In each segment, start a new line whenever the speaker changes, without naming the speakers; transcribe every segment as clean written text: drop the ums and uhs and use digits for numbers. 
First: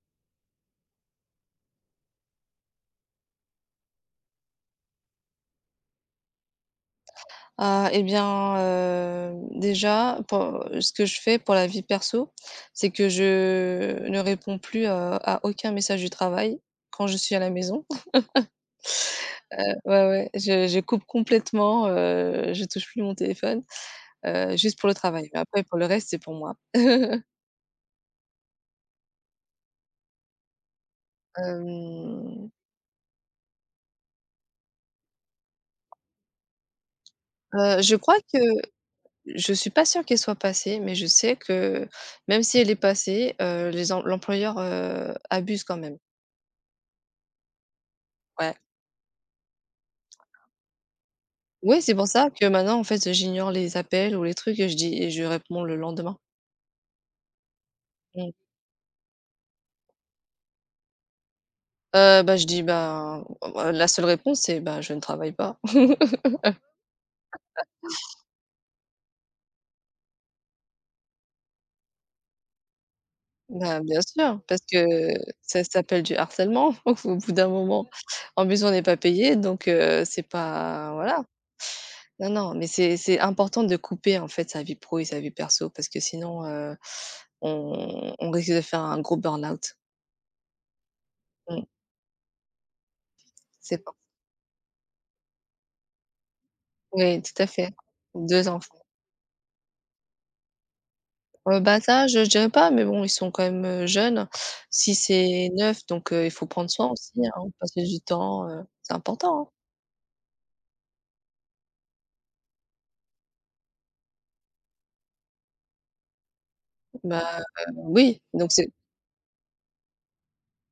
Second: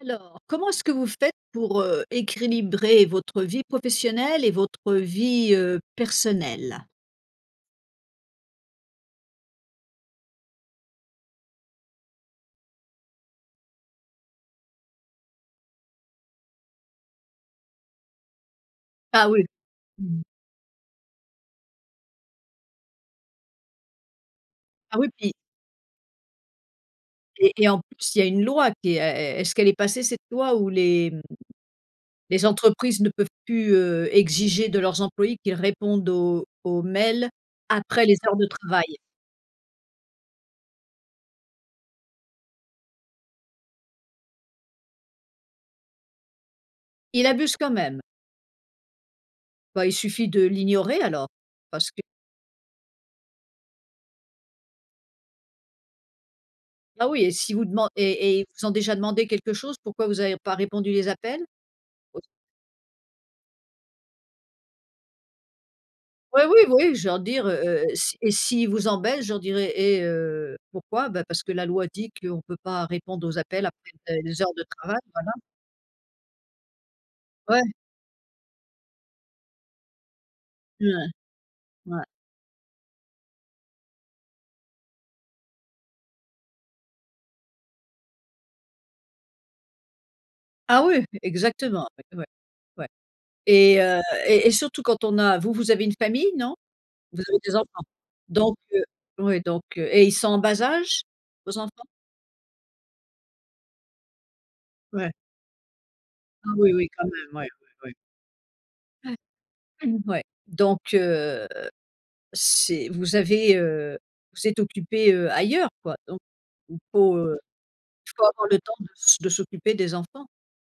Alors, comment est-ce que vous faites pour, équilibrer votre vie professionnelle et votre vie, personnelle?
Ah et bien, déjà, pour ce que je fais pour la vie perso, c'est que je ne réponds plus, à aucun message du travail quand je suis à la maison.
Ah oui,
Ouais,
mmh,
ouais, je coupe complètement, je touche plus mon téléphone, juste pour le
ah oui,
travail.
puis
Mais après pour le reste, c'est pour moi.
et en plus, il y a une loi qui est est-ce qu'elle est passée cette loi où les, les
Hem,
entreprises ne peuvent plus, exiger de leurs employés qu'ils répondent aux mails
je
après les
crois
heures
que
de travail?
je suis pas sûre qu'elle soit passée, mais je sais que même si elle est passée, les em l'employeur, abuse quand même.
Il abuse quand même.
Ouais.
Bah, il suffit de l'ignorer alors,
Oui,
parce
c'est
que,
pour ça que maintenant, en fait, j'ignore les appels ou les trucs et je dis et je réponds le lendemain.
ah oui, et si vous demandez et
Mmh.
et ils vous ont déjà demandé quelque chose, pourquoi vous n'avez pas répondu les appels?
Bah, je dis: «Bah, la seule réponse, c'est: bah je ne travaille pas.»
Ouais, oui, oui, je leur dire, si et s'ils vous embêtent, je leur dirai: «Et pourquoi?» Bah, parce que la loi dit qu'on ne peut pas répondre aux appels
Bah,
après
bien
telles
sûr,
les heures
parce
de
que
travail, voilà.
ça s'appelle du harcèlement au bout d'un
Ouais,
moment. En plus, on n'est pas payé donc c'est pas
ouais,
voilà.
ouais.
Non, non, mais c'est important de couper, en fait, sa vie pro et sa vie perso parce que sinon, on risque de faire un gros burn-out.
Ah oui,
Mmh,
exactement, ouais, ouais, ouais
c'est
et
pas
heu et surtout quand on vous avez une famille, non?
oui,
Vous avez
tout à
des
fait.
enfants?
2
Donc
enfants.
heu, oui, donc et ils sont en bas âge, vos
Bah,
enfants?
ça je dirais pas, mais bon, ils sont quand même, jeunes. Si
Ouais.
c'est 9 donc il faut
Ah
prendre
oui,
soin
oui, quand
aussi,
même,
hein,
ouais, ouais,
passer
ouais.
du temps, c'est important, hein.
Ouais, donc C'est vous êtes occupé, ailleurs quoi, donc il faut,
Bah,
heu, il
oui,
faut avoir
donc
le
c'est
temps de s'occuper des enfants.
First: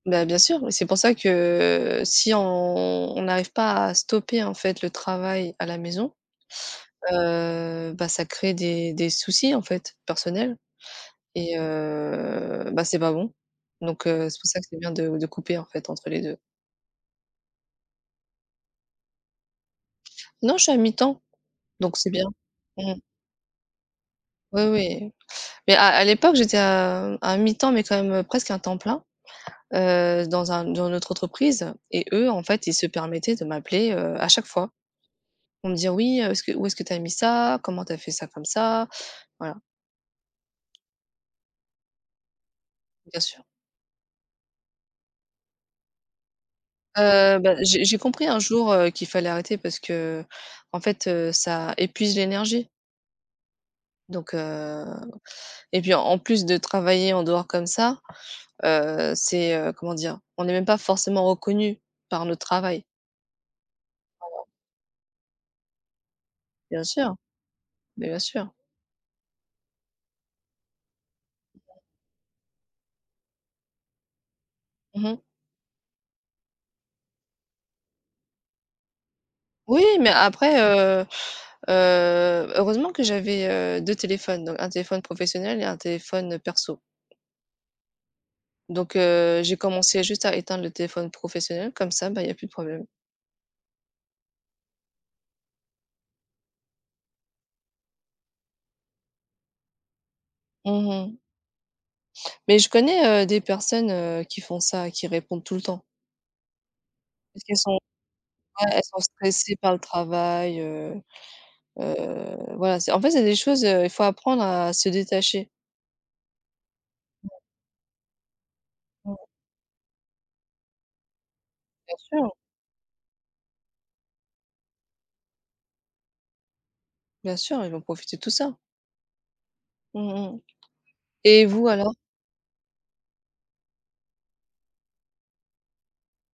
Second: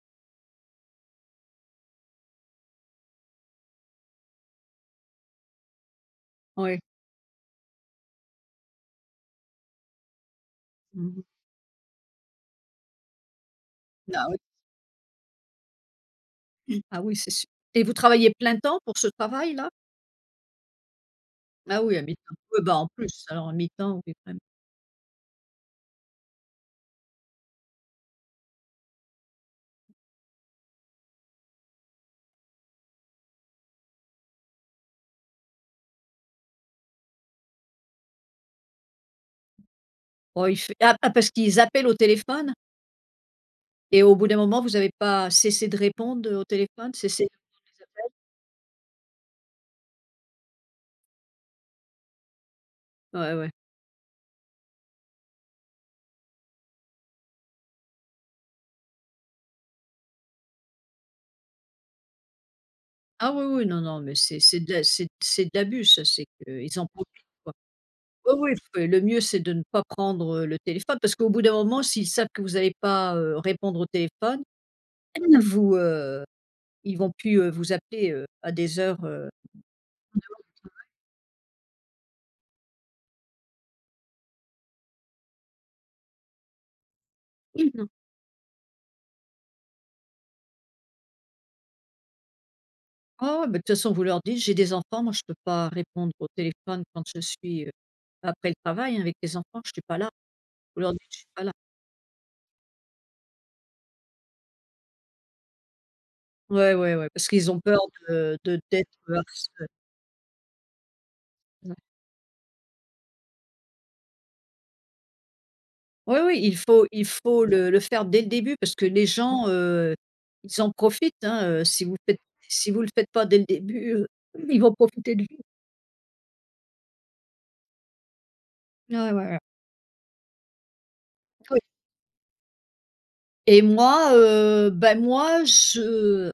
bah, bien sûr, mais c'est pour ça que si on n'arrive pas à stopper, en fait, le travail à la maison,
Ouais.
bah, ça crée des soucis, en fait, personnels
Mmh.
et bah, c'est pas bon. Donc
Ah oui,
c'est pour ça que c'est bien de couper, en fait, entre les deux.
ah oui, c'est sûr et vous travaillez plein temps pour ce travail-là?
Non, je suis à mi-temps,
Ah
donc
oui, à
c'est bien.
mi-temps. Ouais, bah, en
Mmh.
plus, alors à mi-temps, oui, vraiment.
Oui, oui. Mais à l'époque, j'étais à un mi-temps, mais quand même, presque un temps plein, dans notre entreprise et eux, en fait, ils se permettaient de m'appeler, à chaque fois pour me dire: «Oui, est-ce que où est-ce que tu as mis ça? Comment tu as fait ça comme ça?» Voilà,
Oh, il fait ah ah, parce qu'ils appellent au téléphone
bien sûr.
et au bout d'un moment, vous n'avez pas cessé de répondre, au téléphone? Cessé de
Bah, j'ai
répondre
j'ai compris un jour, qu'il fallait arrêter parce que, en fait, ça épuise l'énergie.
aux appels. Ouais, ouais.
Donc et puis en plus de travailler en dehors comme ça, c'est, comment dire? On n'est même pas forcément reconnu par notre travail.
Ah oui, oui, non, non, mais c'est de l'abus ça, c'est qu'ils
Bien
en
sûr,
profitent.
mais bien
Oui,
sûr.
oui, f le mieux, c'est de ne pas prendre, le téléphone parce qu'au bout d'un moment, s'ils savent que vous n'allez pas, répondre au téléphone,
Mmh.
vous, heu, ils vont plus, vous appeler, à des heures,
Oui, mais après, heureusement que j'avais, 2 téléphones, donc un téléphone professionnel et un téléphone perso. Donc j'ai commencé juste à éteindre le téléphone professionnel, comme ça, bah, il y a plus de problème.
«Oh, bah, de toute façon, vous leur dites: "J'ai des enfants, moi, je ne peux pas répondre au téléphone quand je suis, après le travail avec les enfants, je ne suis pas là"». Vous leur dites:
Mmh.
«Je ne suis pas là».
Mais je connais, des personnes, qui font ça, qui répondent tout le temps.
Ouais, ouais, ouais, parce
Parce
qu'ils
qu'elles
ont
sont
peur de
ouais, elles
d'être
sont
harce
stressées par le travail, heu, voilà, c'est en fait, c'est des choses, il faut apprendre à se détacher.
Oui, oui, il faut le faire dès le début parce que les
Mmh,
gens, ils en profitent, hein,
bien sûr,
si vous le faites pas dès le début, ils vont profiter de vous.
bien sûr, ils vont profiter de tout ça.
Ouais, voilà.
Mmh mh. Et
Oui
vous alors?
et moi, bah, moi je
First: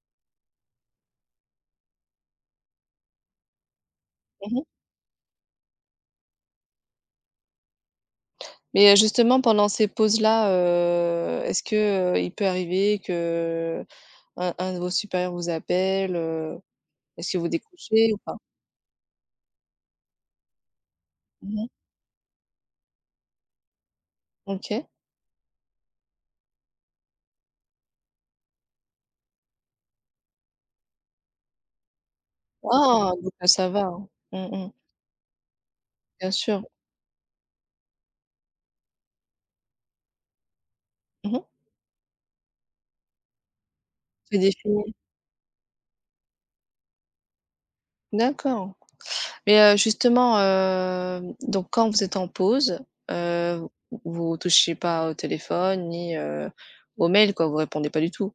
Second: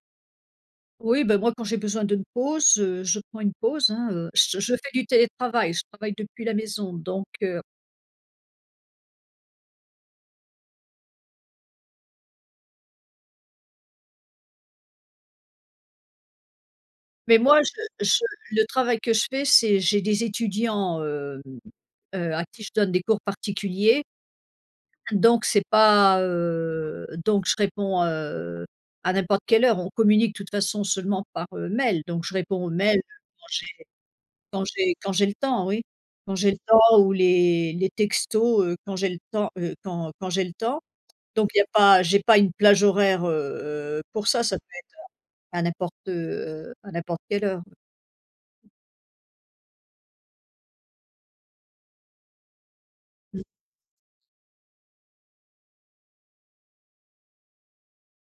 oui, ben moi quand j'ai besoin d'une pause, je prends une pause, hein, je
Mmh.
je fais du télétravail, je travaille depuis la maison donc.
Mais, justement pendant ces pauses-là, est-ce que, il peut arriver que un de vos supérieurs vous appelle? Est-ce que
Mais
vous
moi
décrochez ou
je
pas?
Le travail que je fais, c'est j'ai des étudiants,
Mmh.
à qui je donne des cours particuliers.
OK.
Donc c'est pas, donc je réponds, à n'importe quelle heure. On communique de toute façon seulement par, mail, donc je réponds aux mails
Ah! Donc,
quand j'ai
ça va, hein. Mmh
quand
mh.
j'ai quand j'ai le temps, oui.
Bien
Quand j'ai le
sûr.
temps ou les textos, quand j'ai le temps, quand j'ai le temps.
Mmh.
Donc il y a pas j'ai pas une plage horaire, pour
C'est
ça, ça peut
défini.
être à n'importe quelle heure.
D'accord. Mais, justement, donc quand vous êtes en pause,
Mmh.
vous touchez pas au téléphone ni, aux mails quoi? Vous répondez pas du tout?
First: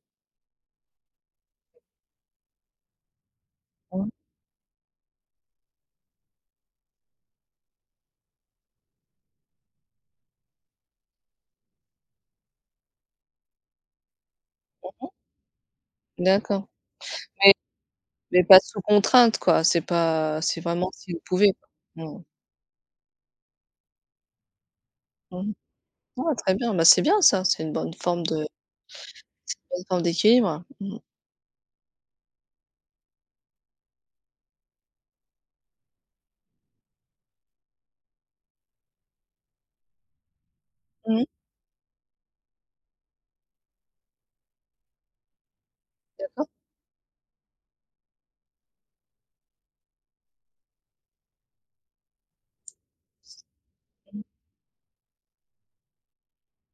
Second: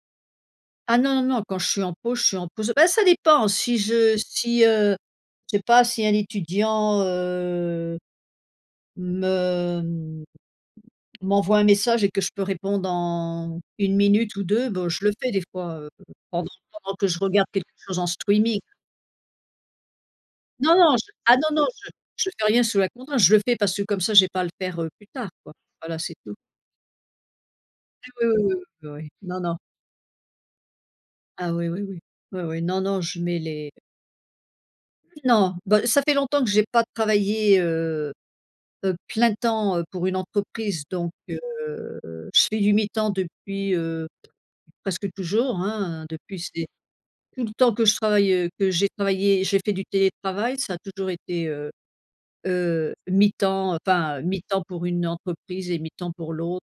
Ah non, non, non, quand je suis en pause, je suis en pause. Bah, ça dépend si
Mmh.
je si, heu, je sais pas, si un étudiant, Me mmh, m'envoie un message et que je peux répondre en une minute ou 2, bon, je le fais des fois, pendant
D'accord.
pendant que je regarde quelque chose en
Mais pas
streaming.
sous contrainte quoi, c'est
Non,
vraiment
non, je
si vous
ah
pouvez
non, non, je
quoi. Mmh.
je fais rien sous la contrainte, je le fais parce que comme ça j'ai pas à le faire, plus tard,
Mmh.
quoi. Voilà, c'est
Ouais,
tout.
très bien, bah, c'est bien ça, c'est une
Oui, oui, oui, oui, oui, oui. Non, non.
bonne forme d'équilibre. Mmh.
Ah oui, oui, oui. Oui, oui, non, non, je mets les non, bah, ça fait longtemps que j'ai pas travaillé, plein temps, pour une entreprise donc
Mmh.
heu, Je fais du mi-temps depuis, presque toujours, hein, depuis
D'accord.
c'est tout le temps que je travaille, que j'ai travaillé j'ai fait du télétravail, ça a toujours été, mi-temps,
Mmh.
enfin mi-temps pour une entreprise et mi-temps pour l'autre.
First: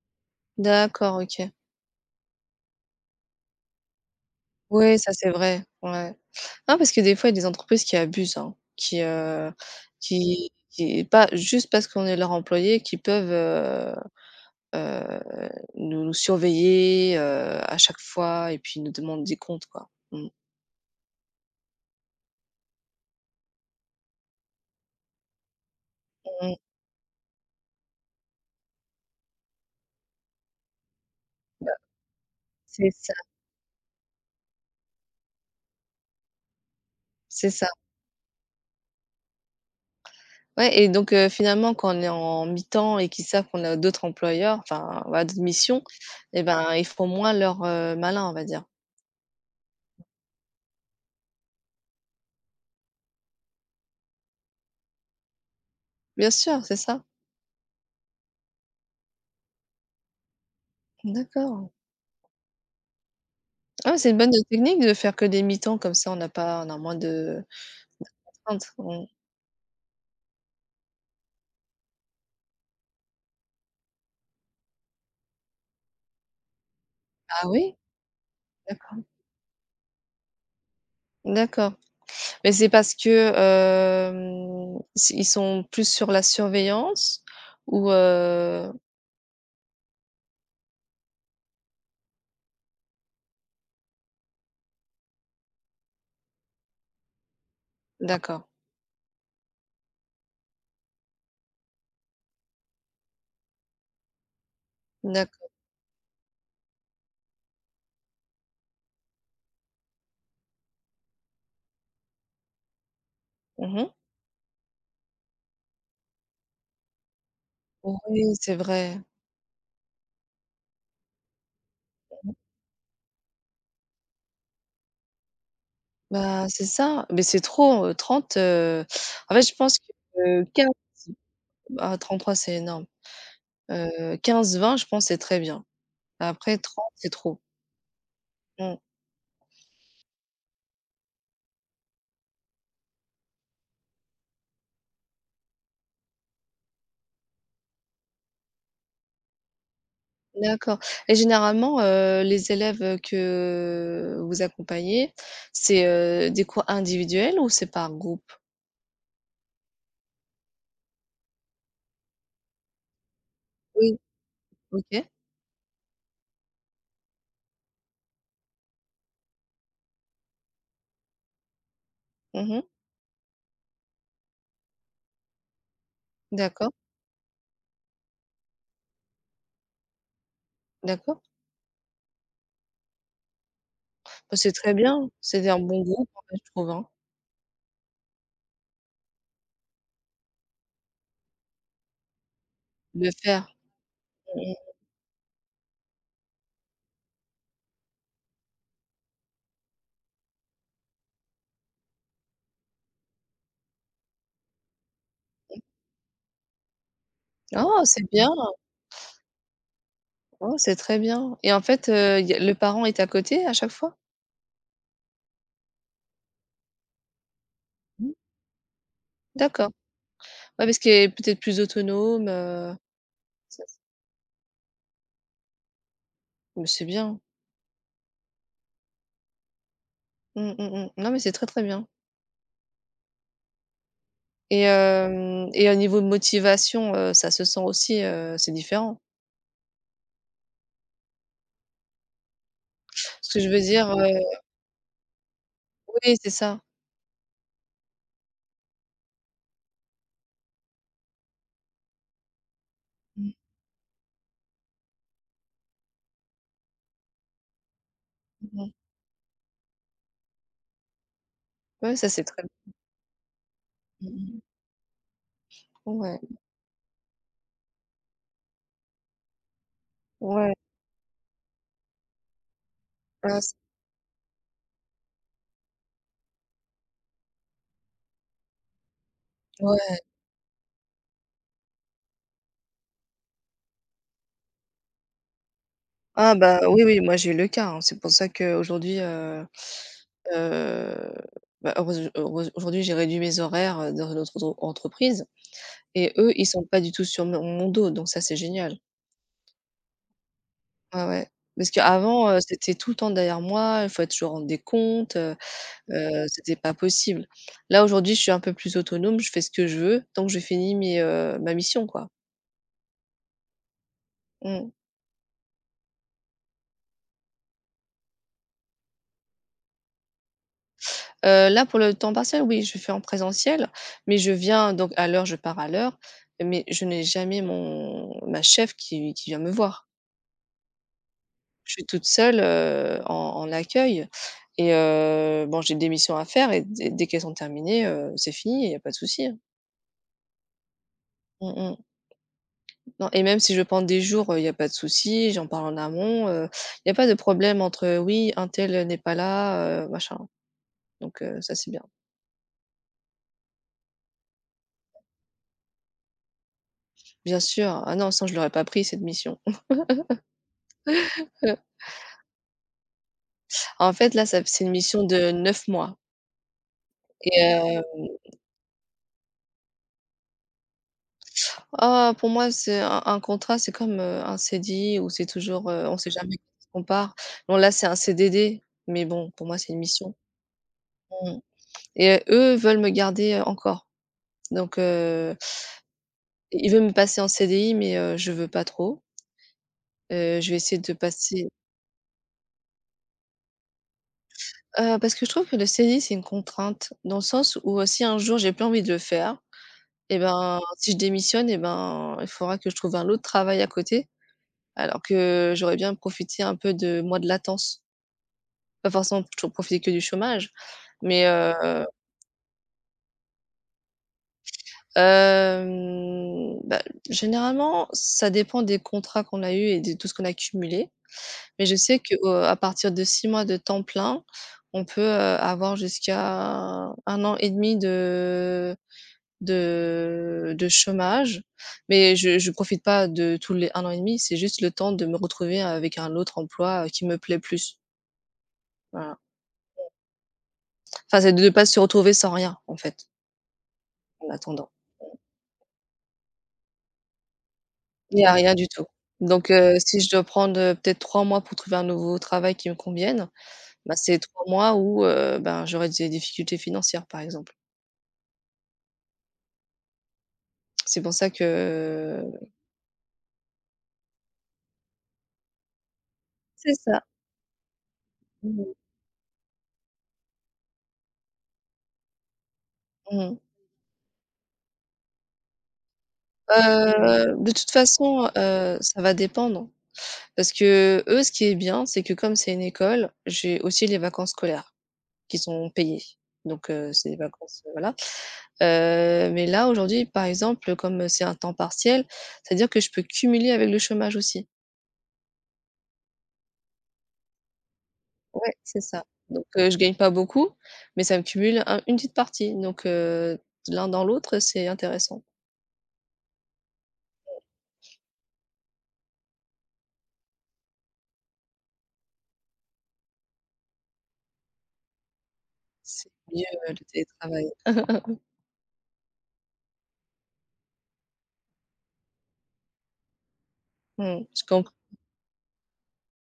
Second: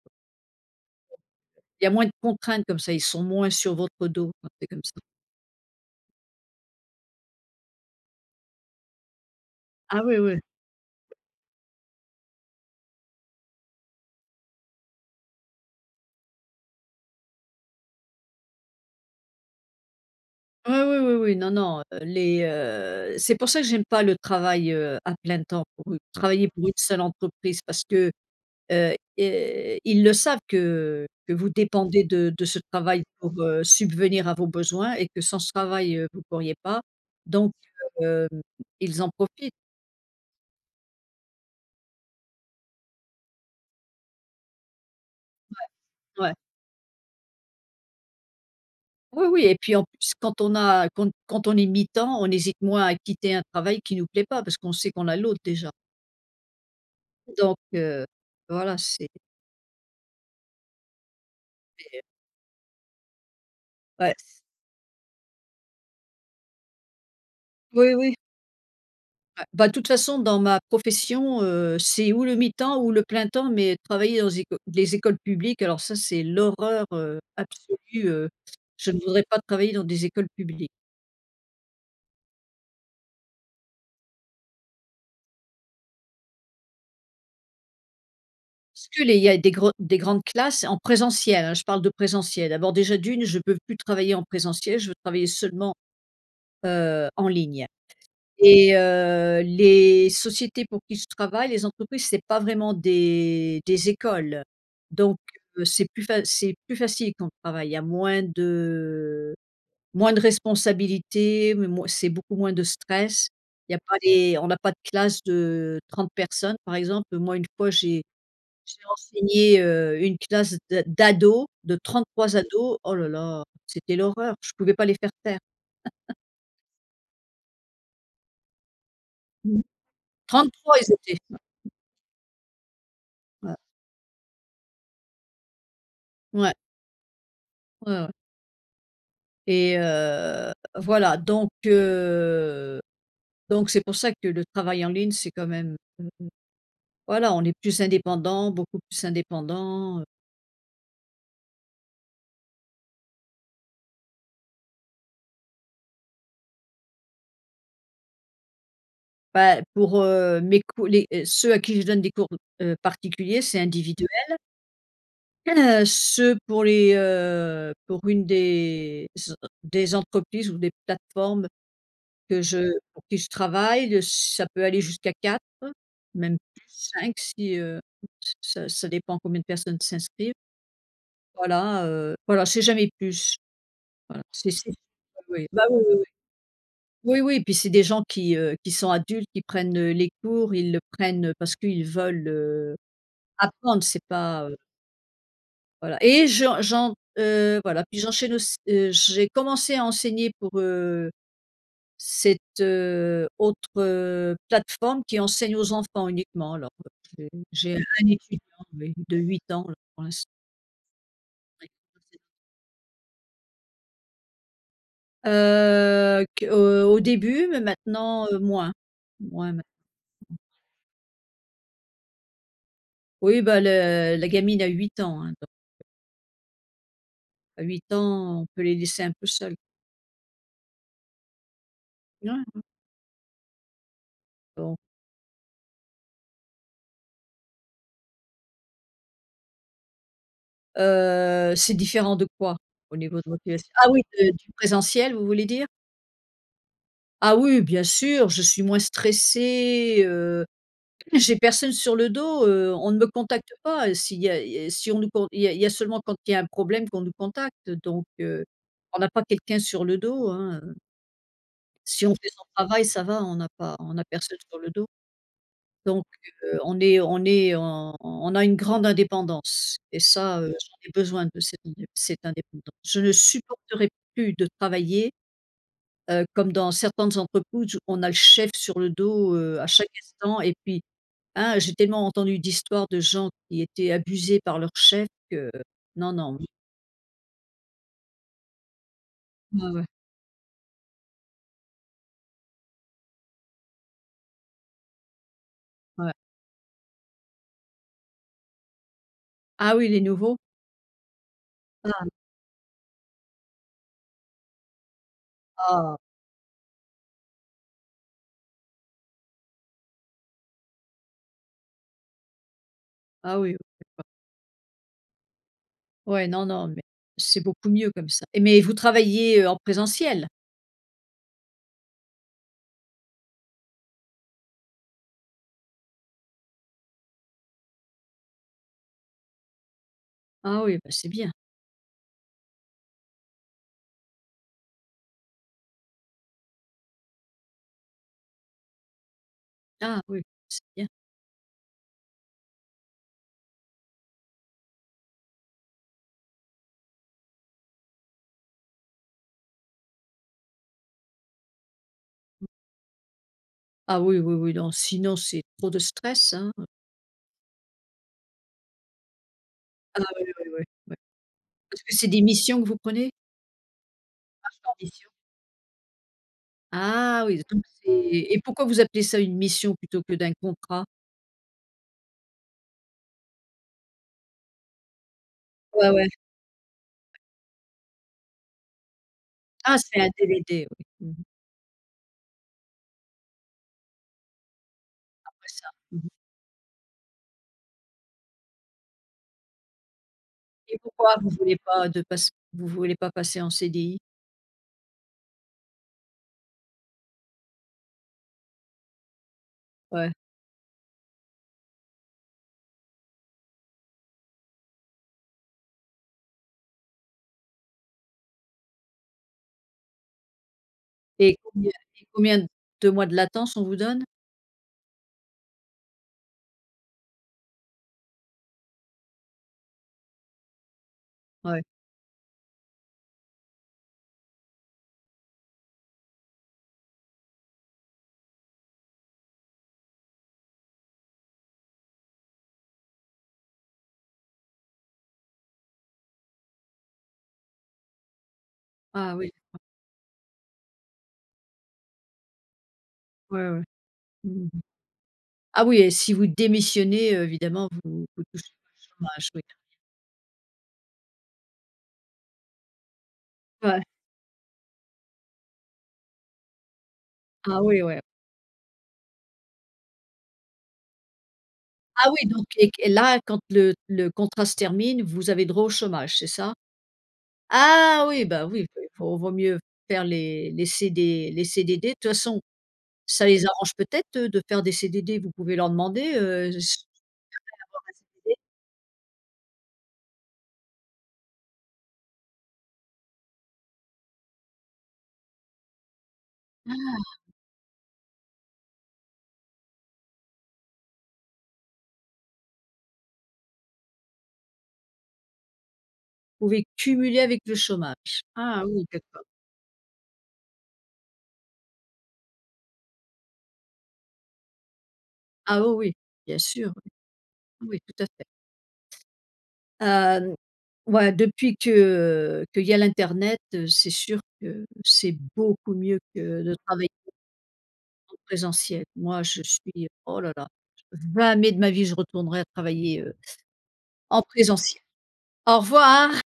D'accord, OK.
Il y a moins de contraintes comme ça, ils sont moins sur votre dos quand c'est comme
Oui,
ça.
ça c'est vrai, ouais. Non, parce que des fois, il y a des entreprises qui abusent, hein, qui,
Ah oui, oui.
pas juste parce qu'on est leur employé, qui peuvent, heu, nous nous surveiller, à chaque fois et puis nous demander des comptes quoi. Mmh.
Oui, oui, oui, oui, non, non, c'est pour ça que j'aime pas le travail, à plein temps pour travailler
Mmh.
pour une seule entreprise parce que Et ils le savent que vous
Bah,
dépendez de ce
c'est
travail
ça,
pour, subvenir à vos besoins et que sans ce travail, vous ne pourriez pas.
c'est
Donc
ça.
hem, ils en profitent.
Ouais et donc finalement, quand on est en mi-temps et qu'ils savent qu'on a d'autres employeurs, enfin, voilà, d'autres missions
Ouais.
et ben, ils font moins leur, malin, on va dire.
Oui, oui et puis en plus quand on a quand quand on est mi-temps, on hésite moins à quitter un travail qui ne nous plaît pas parce qu'on sait qu'on a l'autre déjà.
Bien sûr, c'est ça.
Donc, voilà, c'est
D'accord. Ah ouais, c'est
ouais.
une bonne technique de faire que des mi-temps, comme ça on n'a pas on a moins de
Oui, oui.
contraintes. Mmh.
Bah, de toute façon, dans ma profession, c'est ou le mi-temps ou le plein temps, mais travailler dans les écoles publiques, alors ça, c'est l'horreur,
Ah oui?
absolue, je
D'accord.
ne voudrais pas travailler dans des écoles publiques.
D'accord. Mais c'est parce que, hem, s ils sont plus sur la surveillance ou
Parce que les il y a des grandes classes en présentiel, hein, je parle de présentiel. D'abord, déjà d'une, je ne peux plus travailler en présentiel, je veux travailler seulement, en ligne.
d'accord,
Et les sociétés pour qui je travaille, les entreprises, c'est pas vraiment des écoles. Donc
d'accord.
heu, c'est plus facile quand on travaille. Il y a moins de responsabilités, mais moins c'est beaucoup moins de stress. Il y a
Mmh.
pas les on n'a pas de classe de 30 personnes, par exemple. Moi, une fois, j'ai
Oui, c'est
j'ai
vrai.
enseigné, une classe d'ados, de trois ados. Oh là là, c'était l'horreur, je pouvais pas les faire taire.
Bah, c'est ça, mais c'est trop, 30, en fait, je pense que,
Trente
15
trois ils étaient.
ah 33, c'est énorme.
Ouais.
15-20, je pense, c'est très bien.
Ouais,
Après 30, c'est trop.
ouais, ouais.
Mmh,
Et voilà donc c'est pour ça que le travail en ligne, c'est quand même, heu, voilà, on est plus indépendant, beaucoup plus indépendant,
d'accord. Et généralement, les élèves que vous accompagnez, c'est, des cours individuels ou c'est par groupe?
bah, pour, mes co les ceux à qui je donne des cours, particuliers, c'est
Oui,
individuel.
OK.
Ceux pour pour une des entreprises ou des plateformes que
Mmh.
je pour qui je travaille, ça peut aller jusqu'à 4, même plus,
D'accord,
5 si, ça dépend combien de personnes s'inscrivent.
d'accord.
Voilà, voilà, c'est jamais plus. Voilà,
Bah, c'est
c'est
très bien,
oui.
c'est un
Bah, oui,
bon
oui, oui.
groupe, en fait, je trouve, hein,
Oui, oui, puis c'est des gens qui sont adultes, qui prennent, les cours, ils le prennent, parce qu'ils veulent,
de le faire.
apprendre, c'est pas,
Mmh.
voilà et j'en j'en voilà, puis j'ai commencé à enseigner pour, cette, autre, plateforme qui enseigne aux enfants uniquement alors, j'ai
Oh, c'est
un
bien!
étudiant, oui, de 8 ans là pour l'instant.
Oh, c'est très bien. Et en fait, y a le parent est à côté à chaque fois?
Q au début, mais
Mmh.
maintenant, moins. Moins maint
D'accord. Ouais, parce qu'il est peut-être plus autonome,
Oui, bah,
ça c
le la gamine a 8 ans, hein, donc
mais c'est bien.
à 8 ans, on peut les laisser un peu seuls.
Mmh, mmh, mmh. Non, mais c'est très, très bien.
Ouais,
et
bon,
hem et au niveau de motivation, ça se sent aussi, c'est différent.
c'est différent de quoi? Au niveau de
Ce que je veux
motivation?
dire,
Ah oui, de du présentiel, vous voulez dire?
oui, c'est ça.
Ah oui, bien sûr, je suis moins stressée, j'ai personne sur le dos, on ne me
Mmh,
contacte pas, s'il y a il y a si on nous con il y a seulement quand il y a un problème qu'on nous contacte, donc.
mmh mmh.
On n'a pas quelqu'un sur le dos, hein,
Ouais,
si
ça
on
c'est
fait
très
son travail, ça va, on n'a
mmh
personne
mh.
sur le dos. Donc
Ouais,
heu, on est en on a une grande indépendance et ça,
ouais.
j'en ai besoin de cette indépendance. Je ne
Ah, c
supporterai plus de travailler, comme dans certaines entreprises où on a le chef sur le dos, à chaque
ouais.
instant et puis, hein, j'ai tellement entendu d'histoires de gens qui étaient abusés par leur chef que non,
Ah
non.
bah, oui, oui, moi j'ai eu le cas, hein. C'est pour ça qu'aujourd'hui,
Ouais, ouais,
heu, bah, heureuse heureuse aujourd'hui j'ai réduit mes horaires, dans notre autre entreprise et
ouais.
eux, ils sont pas du tout sur mon dos, donc ça, c'est génial.
Ah oui, les nouveaux?
Ouais, ouais. Parce
Ah,
qu'avant, c'était tout le temps derrière moi, il fallait toujours rendre des comptes,
ah,
c'était pas possible. Là, aujourd'hui, je suis un peu plus autonome, je fais ce que je veux tant que je finis ma mission, quoi.
ah oui.
Mmh.
Ouais, non, non, mais c'est beaucoup mieux comme ça. Mais vous travaillez, en présentiel?
Là, pour le temps partiel, oui, je fais en présentiel, mais je viens donc à l'heure, je pars à l'heure, mais je n'ai jamais mon ma chef qui vient me voir.
Ah oui, bah, c'est bien.
Je suis toute seule, en accueil et bon, j'ai des missions à faire et dès qu'elles sont terminées, c'est fini, il y a pas de souci, hein.
Ah oui, c'est bien.
Mmh mh. Non et même si je prends des jours, il y a pas de souci, j'en parle en amont, il y a pas de problème entre: «Oui, untel, n'est pas là», machin, donc ça, c'est bien.
Ah oui, oui, oui, non, sinon c'est trop de stress, hein.
Bien sûr, ah non, sinon je l'aurais pas pris cette mission.
Ah oui, oui, oui, oui. Parce que c'est des missions que vous prenez?
En fait, là, ça
Ah, je
c'est une
en
mission
mission.
de 9 mois.
Ah
et
oui, donc
heu,
c'est et pourquoi vous appelez ça une mission plutôt que d'un contrat?
ah, pour moi, c'est un contrat, c'est comme, un CDI où c'est toujours,
Ouais,
on
ouais.
sait jamais quand on part. Bon, là, c'est un CDD, mais bon, pour moi, c'est
Ah,
une
c'est un
mission.
DDD, oui. Mmh.
Mmh. Et eux veulent me garder, encore. Donc
Ouais, ça. Mmh.
ils veulent me passer en CDI, mais je veux pas trop. Je vais
Et
essayer de
pourquoi
passer
vous voulez pas passer en CDI?
parce que je trouve que le CDI, c'est une contrainte dans le sens où, si un jour j'ai plus envie de le faire
Ouais.
et ben, si je démissionne et ben, il faudra que je trouve un autre travail à côté. Alors que j'aurais bien profité un peu de mois de latence. Pas forcément toujours profiter que du chômage, mais,
Et combien et combien de mois de latence on vous donne?
bah, généralement, ça dépend des contrats qu'on a eus et de tout ce qu'on a cumulé.
Ouais.
Mais je sais que, à partir de 6 mois de temps plein, on peut, avoir jusqu'à un an et demi de chômage. Mais je profite pas de tous les un an et demi, c'est juste le temps de me retrouver avec un autre emploi, qui me plaît plus.
Ah
Voilà.
oui.
Enfin, c'est de ne pas se retrouver sans rien, en fait,
Ouais, ouais.
en
Mmh.
attendant.
Ah oui et si vous démissionnez, évidemment vous
Il
vous
y a
touchez
rien du
pas le
tout.
chômage, oui.
Donc si je dois prendre, peut-être 3 mois pour trouver un nouveau travail qui me convienne,
Ouais.
bah, c'est 3 mois où, ben, j'aurai des difficultés financières, par exemple.
Ah oui, ouais.
C'est pour ça
Ah
que
oui donc et là quand le contrat se termine, vous avez droit au chômage, c'est ça?
c'est ça.
Ah oui, bah oui,
Mmh
il faut vaut mieux faire les CDD. De toute façon, ça
mh.
les arrange peut-être, eux, de faire des CDD, vous pouvez leur demander, s
De toute façon, ça va dépendre parce qu'eux, ce qui est bien, c'est que comme c'est une école, j'ai aussi les vacances scolaires qui sont payées. Donc
ah!
c'est des vacances, voilà. Mais là, aujourd'hui, par exemple, comme c'est un temps partiel, c'est-à-dire que je peux cumuler avec le chômage aussi.
Vous pouvez cumuler avec le chômage.
Ouais,
Ah
c'est
oui,
ça.
d'accord.
Donc je gagne pas beaucoup, mais ça me cumule un une petite partie. Donc l'un dans l'autre, c'est intéressant.
Ah oui, oui, bien sûr. Ah oui, tout à fait. Hem, ouais, depuis que qu'il y a l'internet, c'est sûr que c'est beaucoup mieux
C'est mieux,
que de
le
travailler
télétravail.
en présentiel. Moi, je suis oh là là, jamais de ma vie je retournerai à travailler, en
Mmh. Parce qu'en
présentiel. Au revoir! Hein.